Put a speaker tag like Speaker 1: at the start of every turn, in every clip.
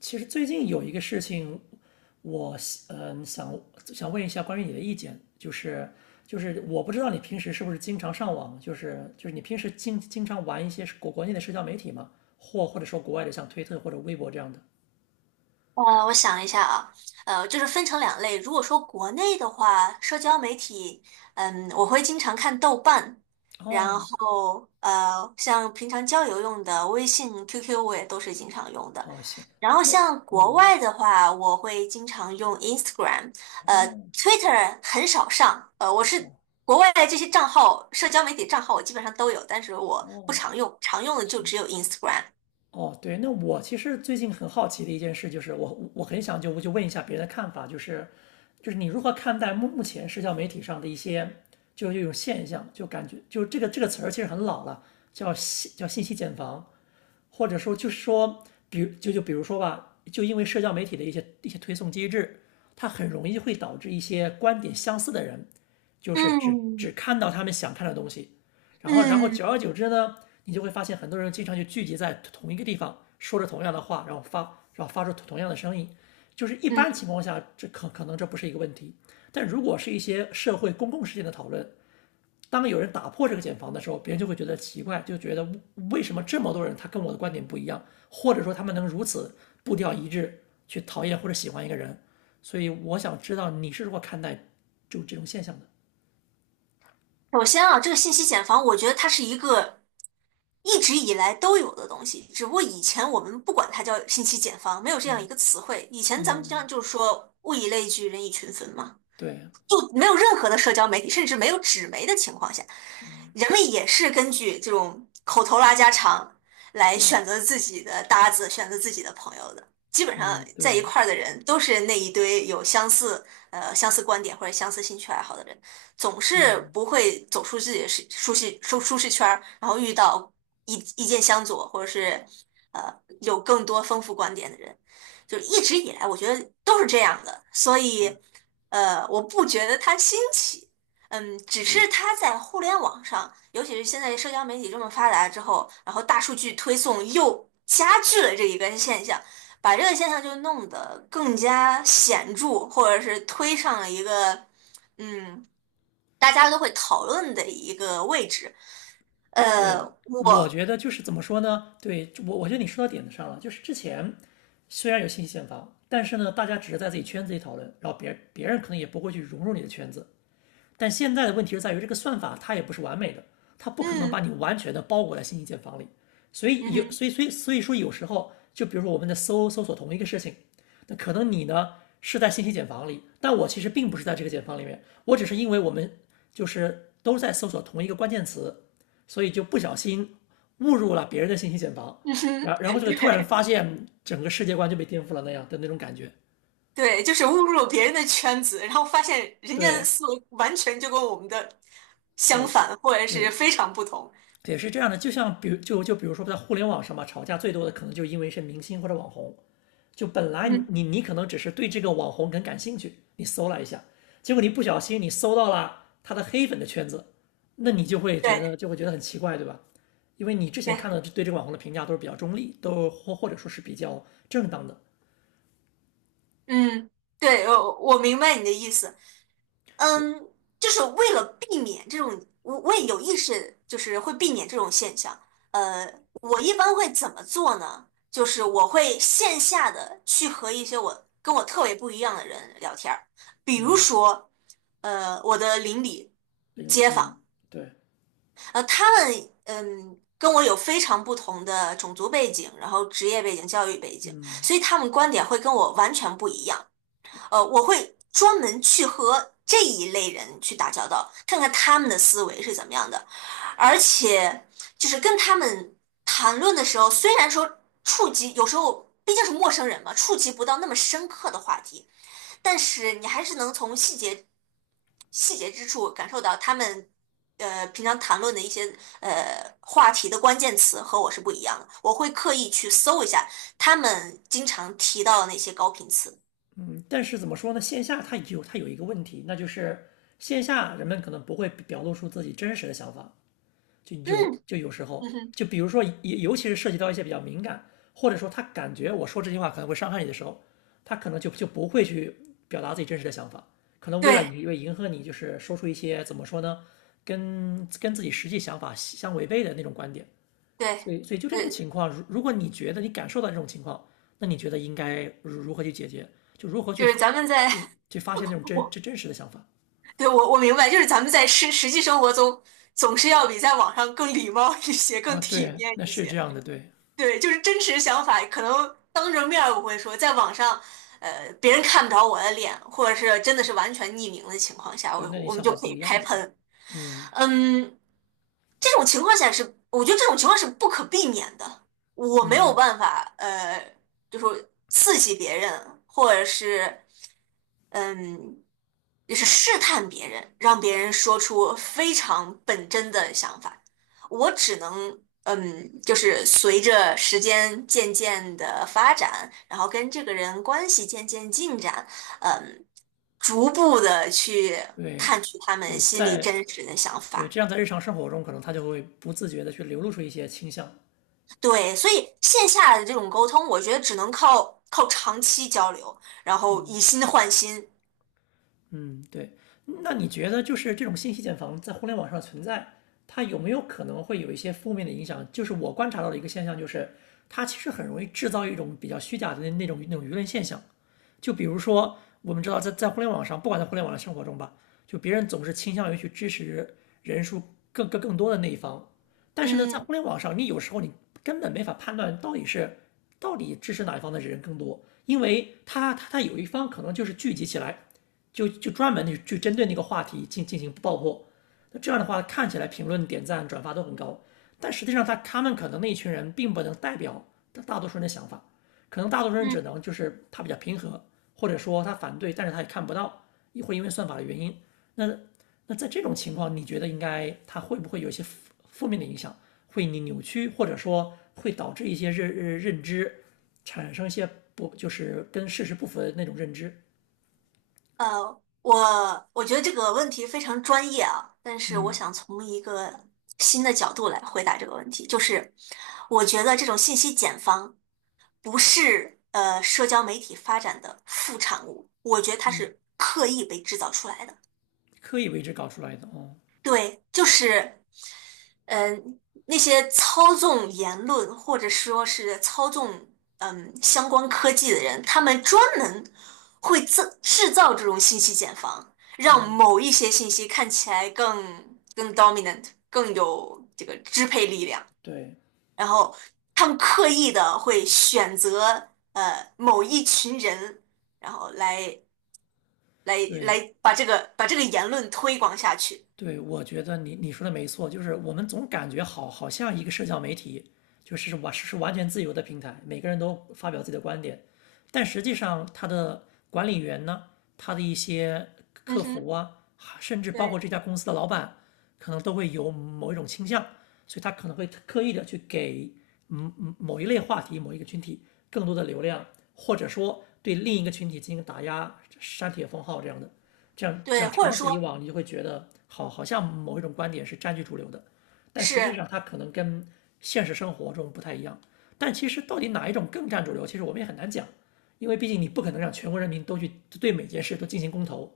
Speaker 1: 其实最近有一个事情，我嗯、呃想想问一下关于你的意见，就是我不知道你平时是不是经常上网，就是你平时经常玩一些国内的社交媒体嘛，或者说国外的像推特或者微博这样的？
Speaker 2: 我想一下啊，就是分成两类。如果说国内的话，社交媒体，我会经常看豆瓣，然
Speaker 1: 哦
Speaker 2: 后像平常交友用的微信、QQ 我也都是经常用的。
Speaker 1: 哦，行，
Speaker 2: 然后
Speaker 1: 那，
Speaker 2: 像国
Speaker 1: 嗯，
Speaker 2: 外的话，我会经常用 Instagram，呃
Speaker 1: 哦，
Speaker 2: ，Twitter 很少上，我
Speaker 1: 是啊，
Speaker 2: 是国外的这些账号，社交媒体账号我基本上都有，但是
Speaker 1: 哦，
Speaker 2: 我不
Speaker 1: 哦，
Speaker 2: 常用，常用的就
Speaker 1: 行。
Speaker 2: 只有 Instagram。
Speaker 1: 哦，对，那我其实最近很好奇的一件事就是我很想就问一下别人的看法，就是你如何看待目前社交媒体上的一些就是这种现象，就感觉就这个词儿其实很老了，叫信息茧房，或者说就是说，比如说吧，就因为社交媒体的一些推送机制，它很容易会导致一些观点相似的人，就是只
Speaker 2: 嗯
Speaker 1: 看到他们想看的东西，然后久
Speaker 2: 嗯
Speaker 1: 而久之呢，你就会发现很多人经常就聚集在同一个地方，说着同样的话，然后发出同样的声音，就是一般
Speaker 2: 嗯。
Speaker 1: 情况下这可能这不是一个问题，但如果是一些社会公共事件的讨论，当有人打破这个茧房的时候，别人就会觉得奇怪，就觉得为什么这么多人他跟我的观点不一样，或者说他们能如此步调一致去讨厌或者喜欢一个人。所以我想知道你是如何看待就这种现象的。
Speaker 2: 首先啊，这个信息茧房，我觉得它是一个一直以来都有的东西，只不过以前我们不管它叫信息茧房，没有这样一个词汇。以前咱们经常
Speaker 1: 嗯，
Speaker 2: 就是说物以类聚，人以群分嘛。
Speaker 1: 对，
Speaker 2: 就没有任何的社交媒体，甚至没有纸媒的情况下，
Speaker 1: 嗯，
Speaker 2: 人们也是根据这种口头拉家常来
Speaker 1: 对，
Speaker 2: 选择自己的搭子，选择自己的朋友的。基本上
Speaker 1: 嗯，
Speaker 2: 在一
Speaker 1: 对，
Speaker 2: 块儿的人都是那一堆有相似相似观点或者相似兴趣爱好的人，总是
Speaker 1: 嗯，
Speaker 2: 不会走出自己的舒适圈儿，然后遇到意见相左或者是呃有更多丰富观点的人，就是一直以来我觉得都是这样的，所
Speaker 1: 对，
Speaker 2: 以。我不觉得它新奇，嗯，只
Speaker 1: 对，
Speaker 2: 是它在互联网上，尤其是现在社交媒体这么发达之后，然后大数据推送又加剧了这一个现象，把这个现象就弄得更加显著，或者是推上了一个，嗯，大家都会讨论的一个位置。呃，
Speaker 1: 对。我
Speaker 2: 我，
Speaker 1: 觉得就是怎么说呢？对，我觉得你说到点子上了。就是之前虽然有信息茧房，但是呢，大家只是在自己圈子里讨论，然后别人可能也不会去融入你的圈子。但现在的问题是在于这个算法它也不是完美的，它不可能把
Speaker 2: 嗯，
Speaker 1: 你完全的包裹在信息茧房里。所以
Speaker 2: 嗯
Speaker 1: 有，
Speaker 2: 哼，
Speaker 1: 所以所以所以说有时候，就比如说我们在搜索同一个事情，那可能你呢是在信息茧房里，但我其实并不是在这个茧房里面，我只是因为我们就是都在搜索同一个关键词，所以就不小心误入了别人的信息茧房，
Speaker 2: 嗯哼，
Speaker 1: 然后 这个突然
Speaker 2: 对。
Speaker 1: 发现整个世界观就被颠覆了那样的那种感觉。
Speaker 2: 对，就是误入别人的圈子，然后发现人家的
Speaker 1: 对
Speaker 2: 思维完全就跟我们的相
Speaker 1: 对
Speaker 2: 反，或者是
Speaker 1: 对，
Speaker 2: 非常不同。
Speaker 1: 也是这样的，就像比如说在互联网上嘛，吵架最多的可能就因为是明星或者网红。就本来
Speaker 2: 嗯，
Speaker 1: 你可能只是对这个网红很感兴趣，你搜了一下，结果你不小心你搜到了他的黑粉的圈子，那你就会觉得
Speaker 2: 对
Speaker 1: 就会觉得很奇怪，对吧？因为你之前
Speaker 2: 对，
Speaker 1: 看到对这个网红的评价都是比较中立，都或者说是比较正当的。
Speaker 2: 嗯，对，我明白你的意思。
Speaker 1: 对，
Speaker 2: 嗯，就是为了避免这种，我也有意识，就是会避免这种现象。呃，我一般会怎么做呢？就是我会线下的去和一些我跟我特别不一样的人聊天儿，比如
Speaker 1: 嗯，
Speaker 2: 说，我的邻里、
Speaker 1: 另类，
Speaker 2: 街
Speaker 1: 嗯，
Speaker 2: 坊。
Speaker 1: 对，
Speaker 2: 呃，他们跟我有非常不同的种族背景，然后职业背景、教育背景，
Speaker 1: 嗯，
Speaker 2: 所以他们观点会跟我完全不一样。
Speaker 1: 对。
Speaker 2: 我会专门去和这一类人去打交道，看看他们的思维是怎么样的，而且就是跟他们谈论的时候，虽然说触及有时候毕竟是陌生人嘛，触及不到那么深刻的话题，但是你还是能从细节之处感受到他们平常谈论的一些话题的关键词和我是不一样的。我会刻意去搜一下他们经常提到的那些高频词。
Speaker 1: 但是怎么说呢？线下它有一个问题，那就是线下人们可能不会表露出自己真实的想法，就
Speaker 2: 嗯
Speaker 1: 有就有时候，
Speaker 2: 嗯哼，
Speaker 1: 就比如说，尤其是涉及到一些比较敏感，或者说他感觉我说这句话可能会伤害你的时候，他可能就不会去表达自己真实的想法，可能为了
Speaker 2: 对
Speaker 1: 为迎合你，就是说出一些怎么说呢，跟自己实际想法相违背的那种观点。所
Speaker 2: 对
Speaker 1: 以，所以就这种
Speaker 2: 对，
Speaker 1: 情况，如果你觉得你感受到这种情况，那你觉得应该如何去解决？就如何去
Speaker 2: 就是咱们在
Speaker 1: 去发现那种 真
Speaker 2: 我
Speaker 1: 真真实的想法
Speaker 2: 对，我明白，就是咱们在实际生活中总是要比在网上更礼貌一些，更
Speaker 1: 啊？
Speaker 2: 体
Speaker 1: 对，
Speaker 2: 面
Speaker 1: 那
Speaker 2: 一
Speaker 1: 是这
Speaker 2: 些。
Speaker 1: 样的，对，
Speaker 2: 对，就是真实想法，可能当着面儿我会说，在网上，别人看不着我的脸，或者是真的是完全匿名的情况下，
Speaker 1: 对，
Speaker 2: 我
Speaker 1: 那你
Speaker 2: 我们
Speaker 1: 想
Speaker 2: 就
Speaker 1: 法
Speaker 2: 可
Speaker 1: 不
Speaker 2: 以
Speaker 1: 一样
Speaker 2: 开
Speaker 1: 的，对，
Speaker 2: 喷。
Speaker 1: 嗯，
Speaker 2: 嗯，这种情况下是，我觉得这种情况是不可避免的，我没有
Speaker 1: 嗯，
Speaker 2: 办法，就说刺激别人，或者是。嗯，就是试探别人，让别人说出非常本真的想法。我只能，嗯，就是随着时间渐渐的发展，然后跟这个人关系渐渐进展，嗯，逐步的去
Speaker 1: 对，
Speaker 2: 探取他们
Speaker 1: 对，
Speaker 2: 心里
Speaker 1: 在，
Speaker 2: 真实的想
Speaker 1: 对，这
Speaker 2: 法。
Speaker 1: 样，在日常生活中，可能他就会不自觉的去流露出一些倾向，
Speaker 2: 对，所以线下的这种沟通，我觉得只能靠长期交流，然后以心换心。
Speaker 1: 嗯，对。那你觉得就是这种信息茧房在互联网上存在，它有没有可能会有一些负面的影响？就是我观察到的一个现象，就是它其实很容易制造一种比较虚假的那种那种舆论现象。就比如说，我们知道在互联网上，不管在互联网的生活中吧，就别人总是倾向于去支持人数更多的那一方，但是呢，在
Speaker 2: 嗯
Speaker 1: 互联网上，你有时候你根本没法判断到底是到底支持哪一方的人更多，因为他有一方可能就是聚集起来，就专门去针对那个话题进行爆破，那这样的话看起来评论、点赞、转发都很高，但实际上他们可能那一群人并不能代表大多数人的想法。可能大多数人只
Speaker 2: 嗯。
Speaker 1: 能就是他比较平和，或者说他反对，但是他也看不到，也会因为算法的原因。那在这种情况，你觉得应该他会不会有一些负面的影响，会你扭曲，或者说会导致一些认知产生一些不就是跟事实不符的那种认知，
Speaker 2: 我觉得这个问题非常专业啊，但是我想从一个新的角度来回答这个问题，就是我觉得这种信息茧房不是社交媒体发展的副产物，我觉得它
Speaker 1: 嗯，
Speaker 2: 是刻意被制造出来的。
Speaker 1: 刻意为之搞出来的哦，
Speaker 2: 对，就是，嗯、那些操纵言论或者说是操纵相关科技的人，他们专门会制造这种信息茧房，让某一些信息看起来更 dominant，更有这个支配力量，
Speaker 1: 对，
Speaker 2: 然后他们刻意的会选择某一群人，然后来
Speaker 1: 对，
Speaker 2: 来把这个言论推广下去。
Speaker 1: 对，我觉得你说的没错，就是我们总感觉好像一个社交媒体就是完全自由的平台，每个人都发表自己的观点，但实际上它的管理员呢，他的一些
Speaker 2: 嗯
Speaker 1: 客服
Speaker 2: 哼。
Speaker 1: 啊，甚至包括
Speaker 2: 对。
Speaker 1: 这家公司的老板，可能都会有某一种倾向，所以他可能会刻意的去给某一类话题、某一个群体更多的流量，或者说对另一个群体进行打压、删帖封号这样的。这样这
Speaker 2: 对，
Speaker 1: 样
Speaker 2: 或者
Speaker 1: 长此以
Speaker 2: 说
Speaker 1: 往，你就会觉得好像某一种观点是占据主流的，但实际
Speaker 2: 是
Speaker 1: 上它可能跟现实生活中不太一样。但其实到底哪一种更占主流，其实我们也很难讲，因为毕竟你不可能让全国人民都去对每件事都进行公投。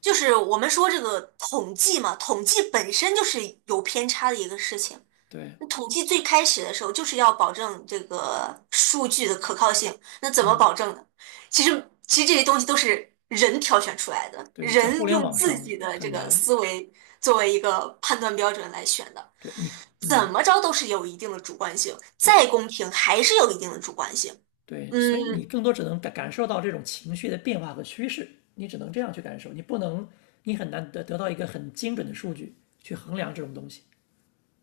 Speaker 2: 就是我们说这个统计嘛，统计本身就是有偏差的一个事情。
Speaker 1: 对，
Speaker 2: 那统计最开始的时候就是要保证这个数据的可靠性，那怎么
Speaker 1: 嗯，
Speaker 2: 保证呢？其实这些东西都是人挑选出来的，
Speaker 1: 对，在
Speaker 2: 人
Speaker 1: 互联
Speaker 2: 用
Speaker 1: 网
Speaker 2: 自
Speaker 1: 上
Speaker 2: 己的这
Speaker 1: 很
Speaker 2: 个
Speaker 1: 难。
Speaker 2: 思维作为一个判断标准来选的，
Speaker 1: 对，你，
Speaker 2: 怎
Speaker 1: 嗯，
Speaker 2: 么着都是有一定的主观性，
Speaker 1: 对，
Speaker 2: 再公平还是有一定的主观性。
Speaker 1: 对，
Speaker 2: 嗯，
Speaker 1: 所以你更多只能感受到这种情绪的变化和趋势，你只能这样去感受，你不能，你很难得到一个很精准的数据去衡量这种东西。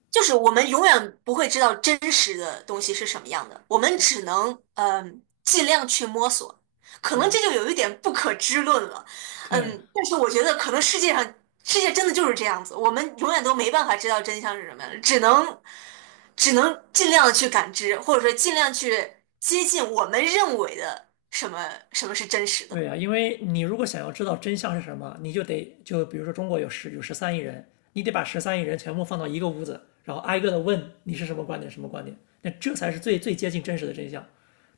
Speaker 2: 就是我们永远不会知道真实的东西是什么样的，我们只能尽量去摸索，可能
Speaker 1: 对，
Speaker 2: 这就有一点不可知论了，
Speaker 1: 对，
Speaker 2: 嗯，但是我觉得可能世界真的就是这样子，我们永远都没办法知道真相是什么样的，只能尽量的去感知，或者说尽量去接近我们认为的什么是真实的。
Speaker 1: 对呀，因为你如果想要知道真相是什么，你就得就比如说中国有十三亿人，你得把十三亿人全部放到一个屋子，然后挨个的问你是什么观点，什么观点，那这才是最最接近真实的真相。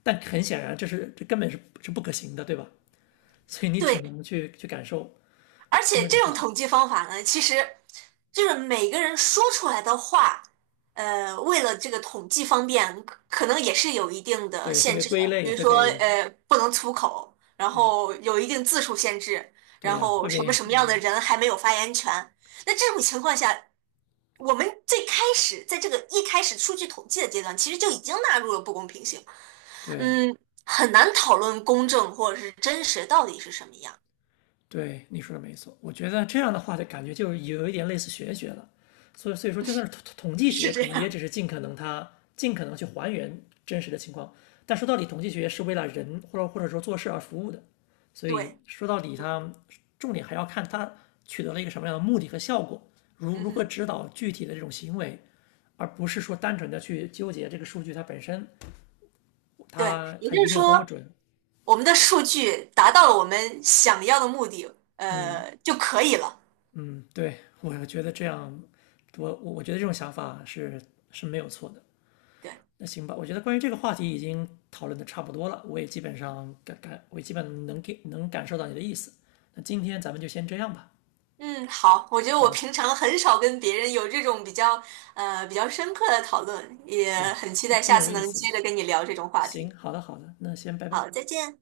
Speaker 1: 但很显然，这根本是不可行的，对吧？所以你只
Speaker 2: 对，
Speaker 1: 能去感受，
Speaker 2: 而
Speaker 1: 通
Speaker 2: 且
Speaker 1: 过什种
Speaker 2: 这
Speaker 1: 去
Speaker 2: 种
Speaker 1: 想，
Speaker 2: 统计方法呢，其实就是每个人说出来的话，为了这个统计方便，可能也是有一定的
Speaker 1: 对，会
Speaker 2: 限
Speaker 1: 被
Speaker 2: 制
Speaker 1: 归
Speaker 2: 的。
Speaker 1: 类，
Speaker 2: 比如
Speaker 1: 会
Speaker 2: 说，
Speaker 1: 被，
Speaker 2: 不能粗口，然
Speaker 1: 对呀，
Speaker 2: 后有一定字数限制，
Speaker 1: 对
Speaker 2: 然
Speaker 1: 呀，
Speaker 2: 后
Speaker 1: 会被，
Speaker 2: 什么样的
Speaker 1: 嗯，
Speaker 2: 人还没有发言权。那这种情况下，我们最开始在这个一开始数据统计的阶段，其实就已经纳入了不公平性。
Speaker 1: 对，
Speaker 2: 嗯，很难讨论公正或者是真实到底是什么样，
Speaker 1: 对，你说的没错。我觉得这样的话，的感觉就有一点类似玄学了。所以，所以说，就算是统计学，
Speaker 2: 是这
Speaker 1: 可能也只
Speaker 2: 样。
Speaker 1: 是尽可能它尽可能去还原真实的情况。但说到底，统计学是为了人或者说做事而服务的。所以
Speaker 2: 对，
Speaker 1: 说到底，它重点还要看它取得了一个什么样的目的和效果，如
Speaker 2: 嗯
Speaker 1: 如何
Speaker 2: 哼。
Speaker 1: 指导具体的这种行为，而不是说单纯的去纠结这个数据它本身，
Speaker 2: 对，
Speaker 1: 它
Speaker 2: 也
Speaker 1: 它
Speaker 2: 就
Speaker 1: 一定
Speaker 2: 是
Speaker 1: 要多么
Speaker 2: 说，
Speaker 1: 准，
Speaker 2: 我们的数据达到了我们想要的目的，就可以了。
Speaker 1: 嗯，对，我觉得这样，我觉得这种想法是是没有错的。
Speaker 2: 对，
Speaker 1: 那行吧，我觉得关于这个话题已经讨论的差不多了，我也基本能感受到你的意思。那今天咱们就先这样吧。
Speaker 2: 嗯，好，我觉得我
Speaker 1: 好的，
Speaker 2: 平常很少跟别人有这种比较，比较深刻的讨论，也
Speaker 1: 行，
Speaker 2: 很期
Speaker 1: 那
Speaker 2: 待
Speaker 1: 挺
Speaker 2: 下
Speaker 1: 有
Speaker 2: 次
Speaker 1: 意
Speaker 2: 能
Speaker 1: 思的。
Speaker 2: 接着跟你聊这种话
Speaker 1: 行，
Speaker 2: 题。
Speaker 1: 好的好的，那先拜拜。
Speaker 2: 好，再见。